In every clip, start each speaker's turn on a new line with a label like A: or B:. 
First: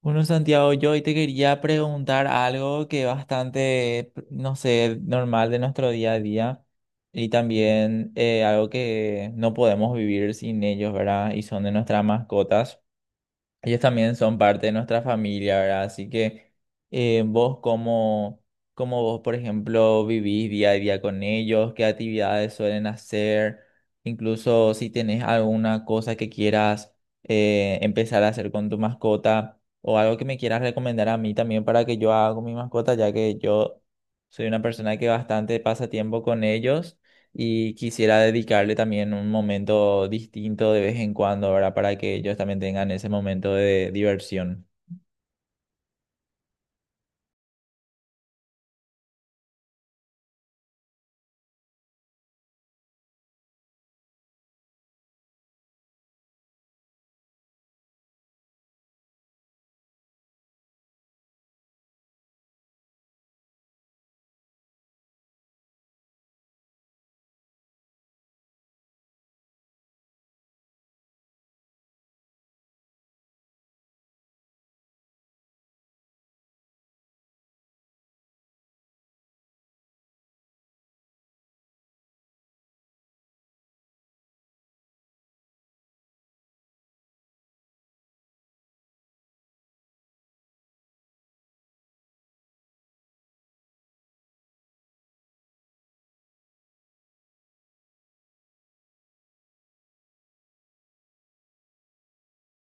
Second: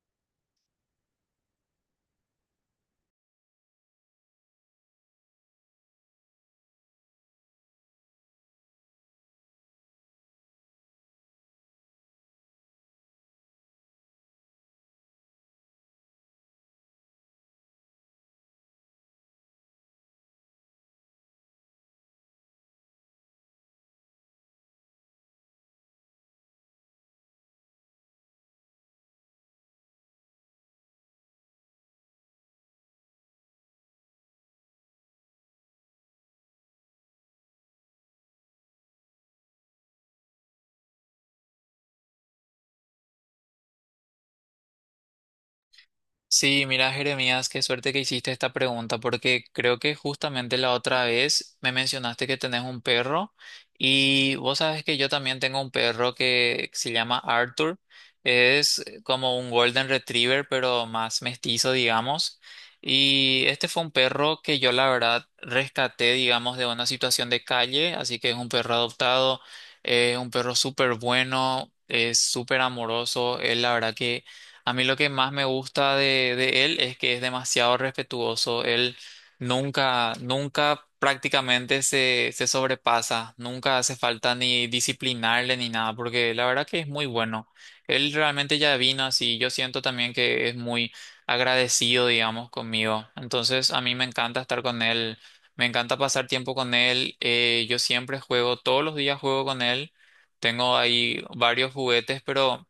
A: Bueno, Santiago, yo hoy te quería preguntar algo que es bastante, no sé, normal de nuestro día a día y también algo que no podemos vivir sin ellos, ¿verdad? Y son de nuestras mascotas. Ellos también son parte de nuestra familia, ¿verdad? Así que vos cómo, cómo vos, por ejemplo, vivís día a día con ellos, qué actividades suelen hacer, incluso si tenés alguna cosa que quieras empezar a hacer con tu mascota o algo que me quieras recomendar a mí también para que yo haga con mi mascota, ya que yo soy una persona que bastante pasa tiempo con ellos y quisiera dedicarle también un momento distinto de vez en cuando, ¿verdad? Para que ellos también tengan ese momento de diversión.
B: Sí, mira, Jeremías, qué suerte que hiciste esta pregunta, porque creo que justamente la otra vez me mencionaste que tenés un perro y vos sabes que yo también tengo un perro que se llama Arthur. Es como un Golden Retriever, pero más mestizo, digamos. Y este fue un perro que yo la verdad rescaté, digamos, de una situación de calle, así que es un perro adoptado, es un perro súper bueno, es súper amoroso, es la verdad que... A mí lo que más me gusta de él es que es demasiado respetuoso. Él nunca prácticamente se sobrepasa. Nunca hace falta ni disciplinarle ni nada, porque la verdad que es muy bueno. Él realmente ya vino así. Yo siento también que es muy agradecido, digamos, conmigo. Entonces, a mí me encanta estar con él. Me encanta pasar tiempo con él. Yo siempre juego, todos los días juego con él. Tengo ahí varios juguetes, pero...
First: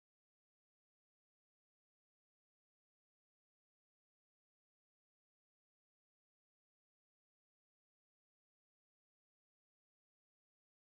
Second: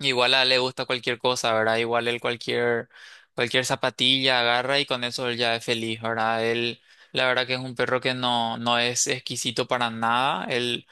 B: Igual a él le gusta cualquier cosa, ¿verdad? Igual él cualquier zapatilla agarra y con eso él ya es feliz, ¿verdad? Él, la verdad que es un perro que no, no es exquisito para nada. Él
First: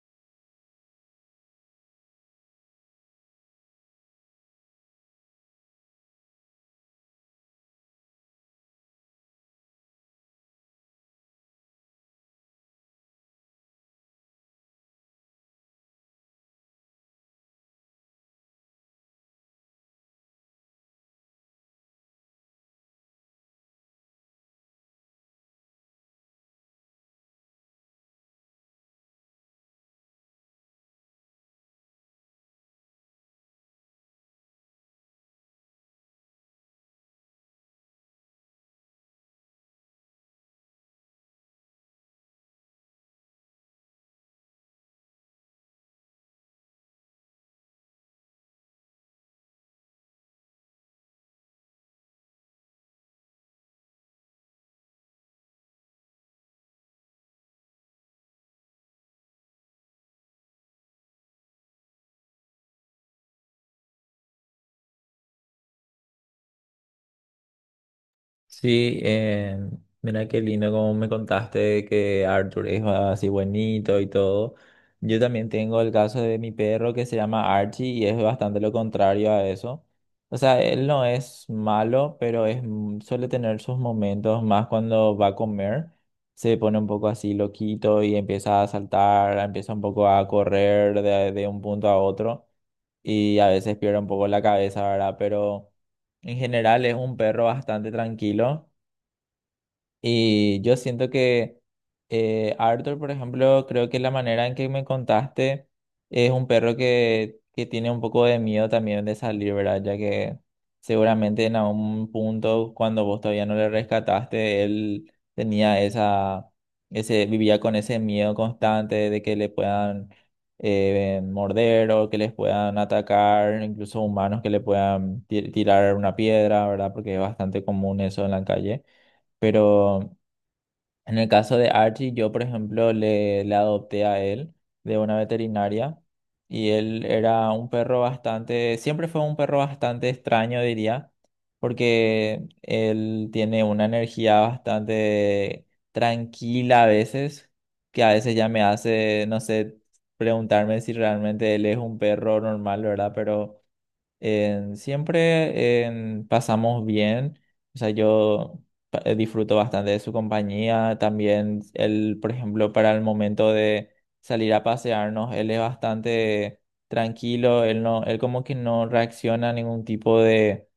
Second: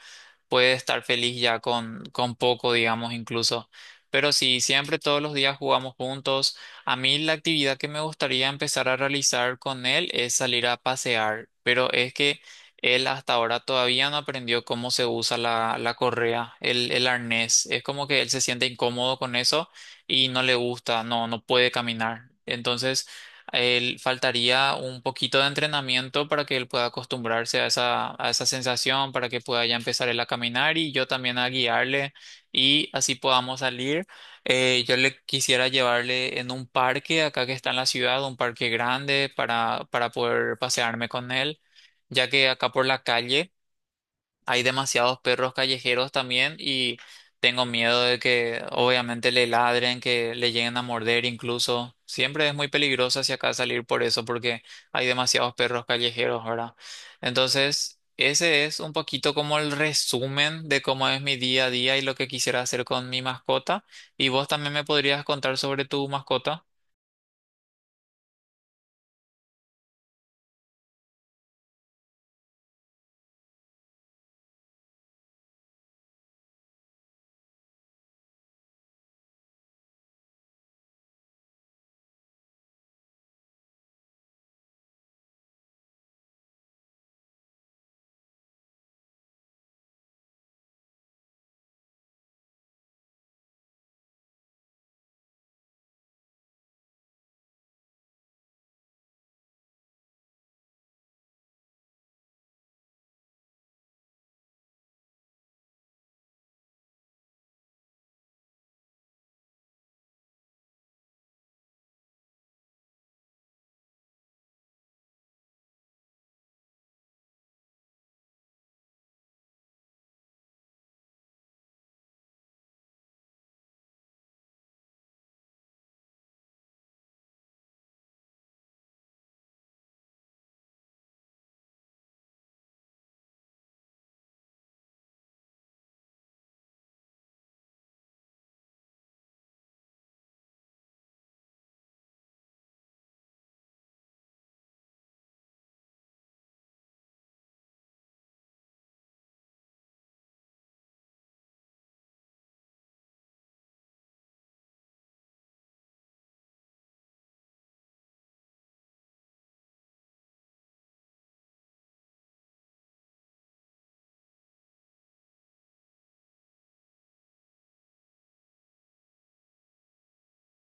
B: puede estar feliz ya con poco, digamos, incluso. Pero sí, siempre todos los días jugamos juntos. A mí la actividad que me gustaría empezar a realizar con él es salir a pasear, pero es que él hasta ahora todavía no aprendió cómo se usa la correa, el arnés. Es como que él se siente incómodo con eso y no le gusta, no, no puede caminar. Entonces él faltaría un poquito de entrenamiento para que él pueda acostumbrarse a esa sensación, para que pueda ya empezar él a caminar y yo también a guiarle y así podamos salir. Yo le quisiera llevarle en un parque acá que está en la ciudad, un parque grande para poder pasearme con él, ya que acá por la calle hay demasiados perros callejeros también y tengo miedo de que obviamente le ladren, que le lleguen a morder incluso. Siempre es muy peligroso hacia acá salir por eso porque hay demasiados perros callejeros, ¿verdad? Entonces, ese es un poquito como el resumen de cómo es mi día a día y lo que quisiera hacer con mi mascota. ¿Y vos también me podrías contar sobre tu mascota?
A: Sí, mira qué lindo como me contaste que Arthur es así buenito y todo. Yo también tengo el caso de mi perro que se llama Archie y es bastante lo contrario a eso. O sea, él no es malo, pero es, suele tener sus momentos más cuando va a comer. Se pone un poco así loquito y empieza a saltar, empieza un poco a correr de un punto a otro y a veces pierde un poco la cabeza, ¿verdad? Pero... En general es un perro bastante tranquilo y yo siento que Arthur, por ejemplo, creo que la manera en que me contaste es un perro que tiene un poco de miedo también de salir, ¿verdad? Ya que seguramente en algún punto cuando vos todavía no le rescataste, él tenía esa, vivía con ese miedo constante de que le puedan morder o que les puedan atacar, incluso humanos que le puedan tirar una piedra, ¿verdad? Porque es bastante común eso en la calle. Pero en el caso de Archie, yo, por ejemplo, le adopté a él de una veterinaria y él era un perro bastante, siempre fue un perro bastante extraño, diría, porque él tiene una energía bastante tranquila a veces, que a veces ya me hace, no sé, preguntarme si realmente él es un perro normal, ¿verdad? Pero pasamos bien, o sea, yo disfruto bastante de su compañía, también él, por ejemplo, para el momento de salir a pasearnos, él es bastante tranquilo, él no, él como que no reacciona a ningún tipo de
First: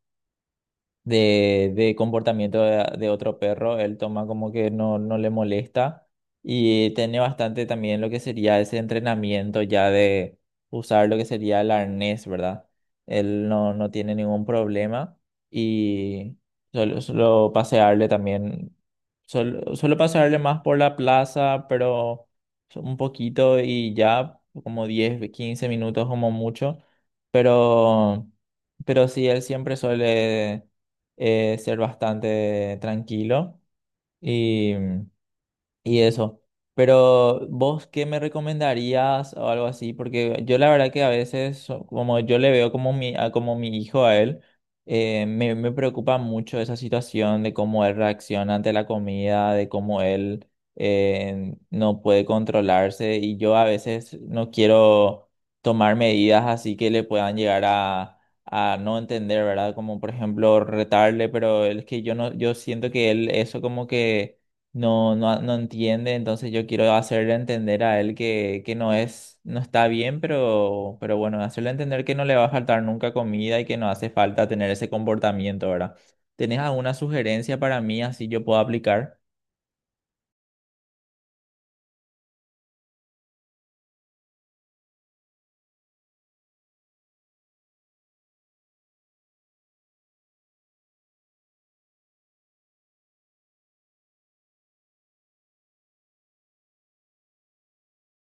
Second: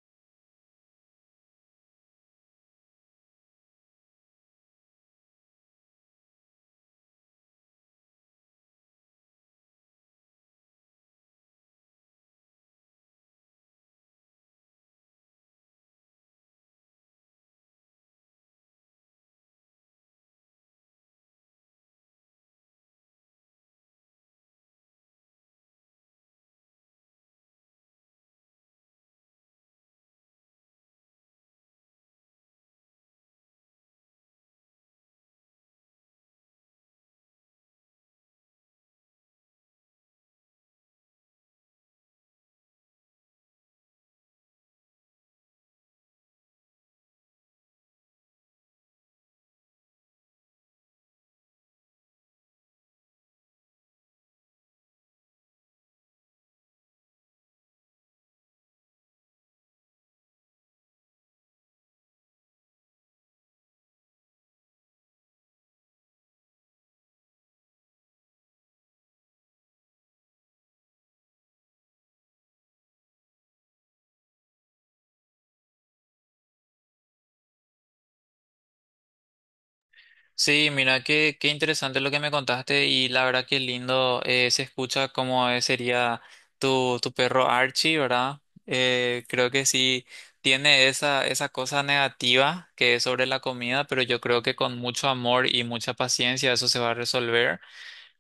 A: comportamiento de otro perro, él toma como que no, no le molesta y tiene bastante también lo que sería ese entrenamiento ya de usar lo que sería el arnés, ¿verdad? Él no, no tiene ningún problema y solo pasearle también, solo pasearle más por la plaza, pero un poquito y ya como 10 15 minutos como mucho, pero... Pero sí, él siempre suele ser bastante tranquilo y, y eso. Pero vos, ¿qué me recomendarías o algo así? Porque yo la verdad que a veces, como yo le veo como como mi hijo a él, me preocupa mucho esa situación de cómo él reacciona ante la comida, de cómo él no puede controlarse y yo a veces no quiero tomar medidas así que le puedan llegar a no entender, ¿verdad? Como por ejemplo retarle, pero es que yo no, yo siento que él eso como que no, no entiende, entonces yo quiero hacerle entender a él que no es, no está bien, pero bueno, hacerle entender que no le va a faltar nunca comida y que no hace falta tener ese comportamiento, ¿verdad? ¿Tenés alguna sugerencia para mí así yo puedo aplicar?
B: Sí, mira, qué, qué interesante lo que me contaste y la verdad que lindo se escucha cómo es sería tu, tu perro Archie, ¿verdad? Creo que sí tiene esa, esa cosa negativa que es sobre la comida, pero yo creo que con mucho amor y mucha paciencia eso se va a resolver.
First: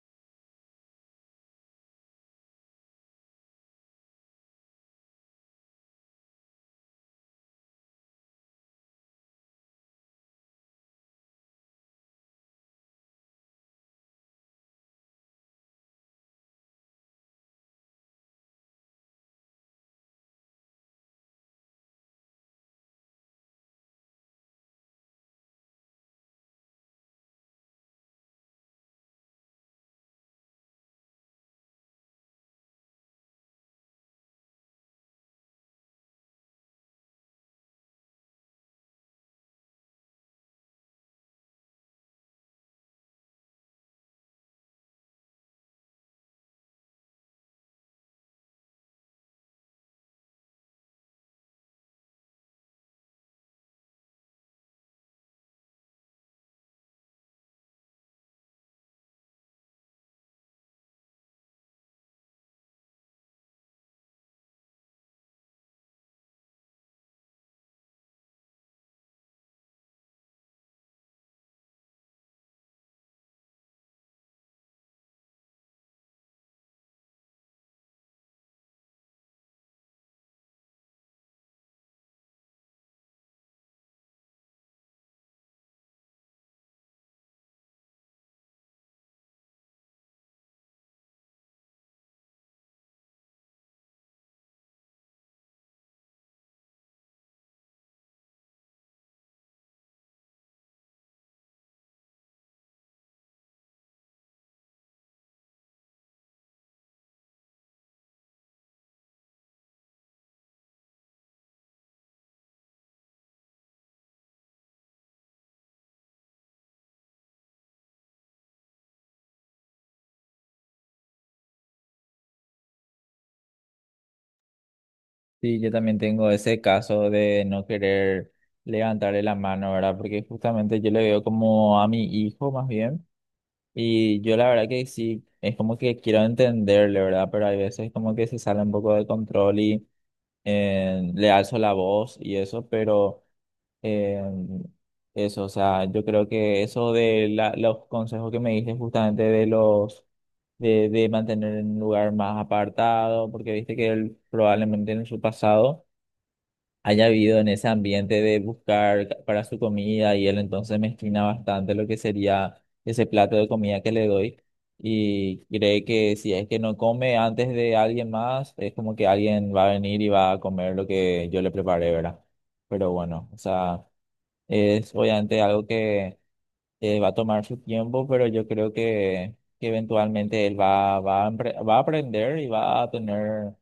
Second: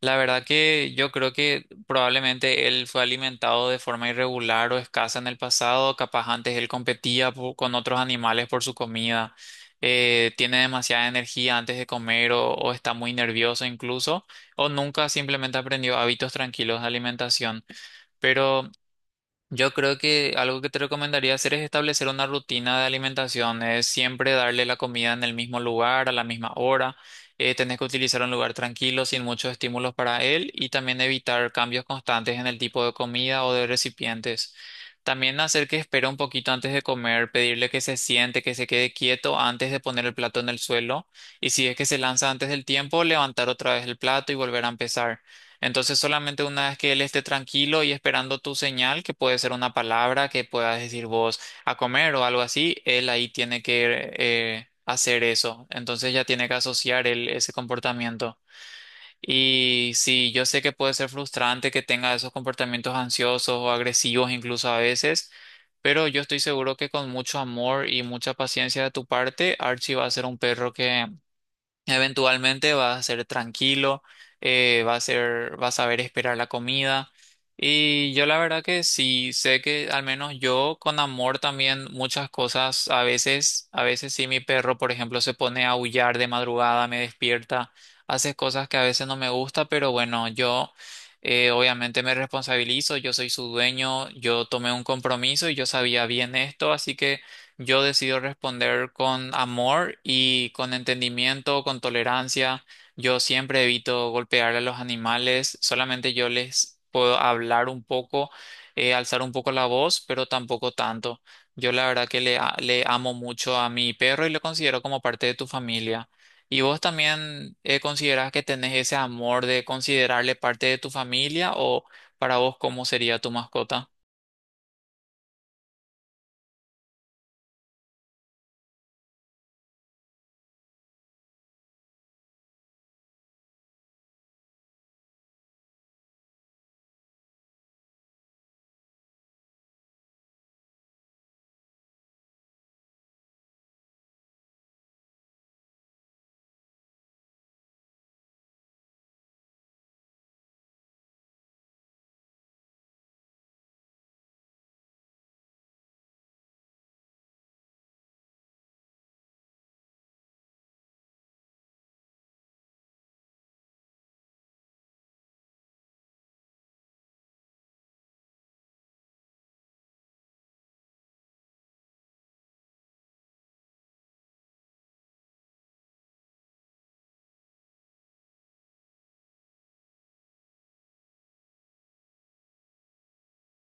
B: La verdad que yo creo que probablemente él fue alimentado de forma irregular o escasa en el pasado, capaz antes él con otros animales por su comida, tiene demasiada energía antes de comer o está muy nervioso incluso, o nunca simplemente aprendió hábitos tranquilos de alimentación. Pero yo creo que algo que te recomendaría hacer es establecer una rutina de alimentación, es siempre darle la comida en el mismo lugar, a la misma hora. Tenés que utilizar un lugar tranquilo, sin muchos estímulos para él y también evitar cambios constantes en el tipo de comida o de recipientes. También hacer que espere un poquito antes de comer, pedirle que se siente, que se quede quieto antes de poner el plato en el suelo y si es que se lanza antes del tiempo, levantar otra vez el plato y volver a empezar. Entonces solamente una vez que él esté tranquilo y esperando tu señal, que puede ser una palabra que puedas decir vos a comer o algo así, él ahí tiene que hacer eso. Entonces ya tiene que asociar él ese comportamiento. Y sí, yo sé que puede ser frustrante que tenga esos comportamientos ansiosos o agresivos incluso a veces, pero yo estoy seguro que con mucho amor y mucha paciencia de tu parte, Archie va a ser un perro que eventualmente vas a ser tranquilo, va a ser, vas a saber esperar la comida. Y yo la verdad que sí sé que al menos yo con amor también muchas cosas, a veces sí mi perro, por ejemplo, se pone a aullar de madrugada, me despierta, hace cosas que a veces no me gusta, pero bueno, yo obviamente me responsabilizo, yo soy su dueño, yo tomé un compromiso y yo sabía bien esto, así que yo decido responder con amor y con entendimiento, con tolerancia. Yo siempre evito golpear a los animales, solamente yo les puedo hablar un poco, alzar un poco la voz, pero tampoco tanto. Yo la verdad que le amo mucho a mi perro y lo considero como parte de tu familia. ¿Y vos también considerás que tenés ese amor de considerarle parte de tu familia o para vos cómo sería tu mascota?
A: Sí, yo también tengo ese caso de no querer levantarle la mano, ¿verdad? Porque justamente yo le veo como a mi hijo más bien. Y yo la verdad que sí, es como que quiero entenderle, ¿verdad? Pero hay veces como que se sale un poco de control y le alzo la voz y eso, pero eh, eso, o sea, yo creo que eso de los consejos que me diste justamente de los de mantener en un lugar más apartado, porque viste que él probablemente en su pasado haya habido en ese ambiente de buscar para su comida y él entonces mezquina bastante lo que sería ese plato de comida que le doy y cree que si es que no come antes de alguien más, es como que alguien va a venir y va a comer lo que yo le preparé, ¿verdad? Pero bueno, o sea, es obviamente algo que va a tomar su tiempo, pero yo creo que eventualmente él va, a va a aprender y va a tener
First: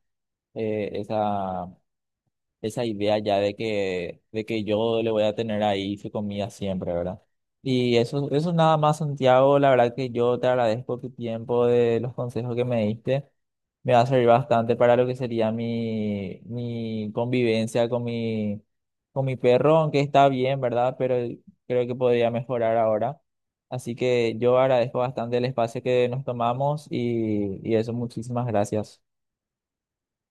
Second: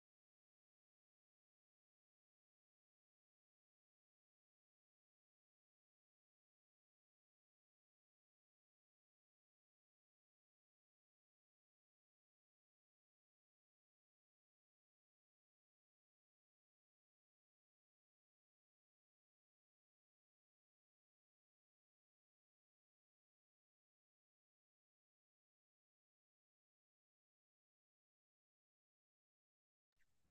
A: esa esa idea ya de que yo le voy a tener ahí su comida siempre, ¿verdad? Y eso nada más, Santiago, la verdad que yo te agradezco tu tiempo, de los consejos que me diste. Me va a servir bastante para lo que sería mi, mi convivencia con mi perro, aunque está bien, ¿verdad? Pero creo que podría mejorar ahora. Así que yo agradezco bastante el espacio que nos tomamos y eso, muchísimas gracias.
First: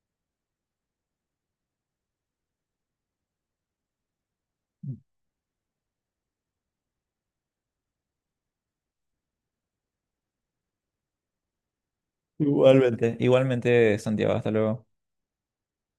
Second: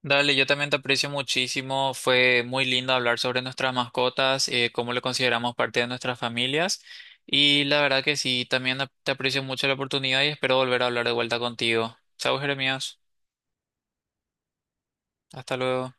B: Dale, yo también te aprecio muchísimo. Fue muy lindo hablar sobre nuestras mascotas, cómo le consideramos parte de nuestras familias. Y la verdad que sí, también te aprecio mucho la oportunidad y espero volver a hablar de vuelta contigo. Chao, Jeremías.
A: Igualmente, igualmente, Santiago, hasta luego.
B: Hasta luego.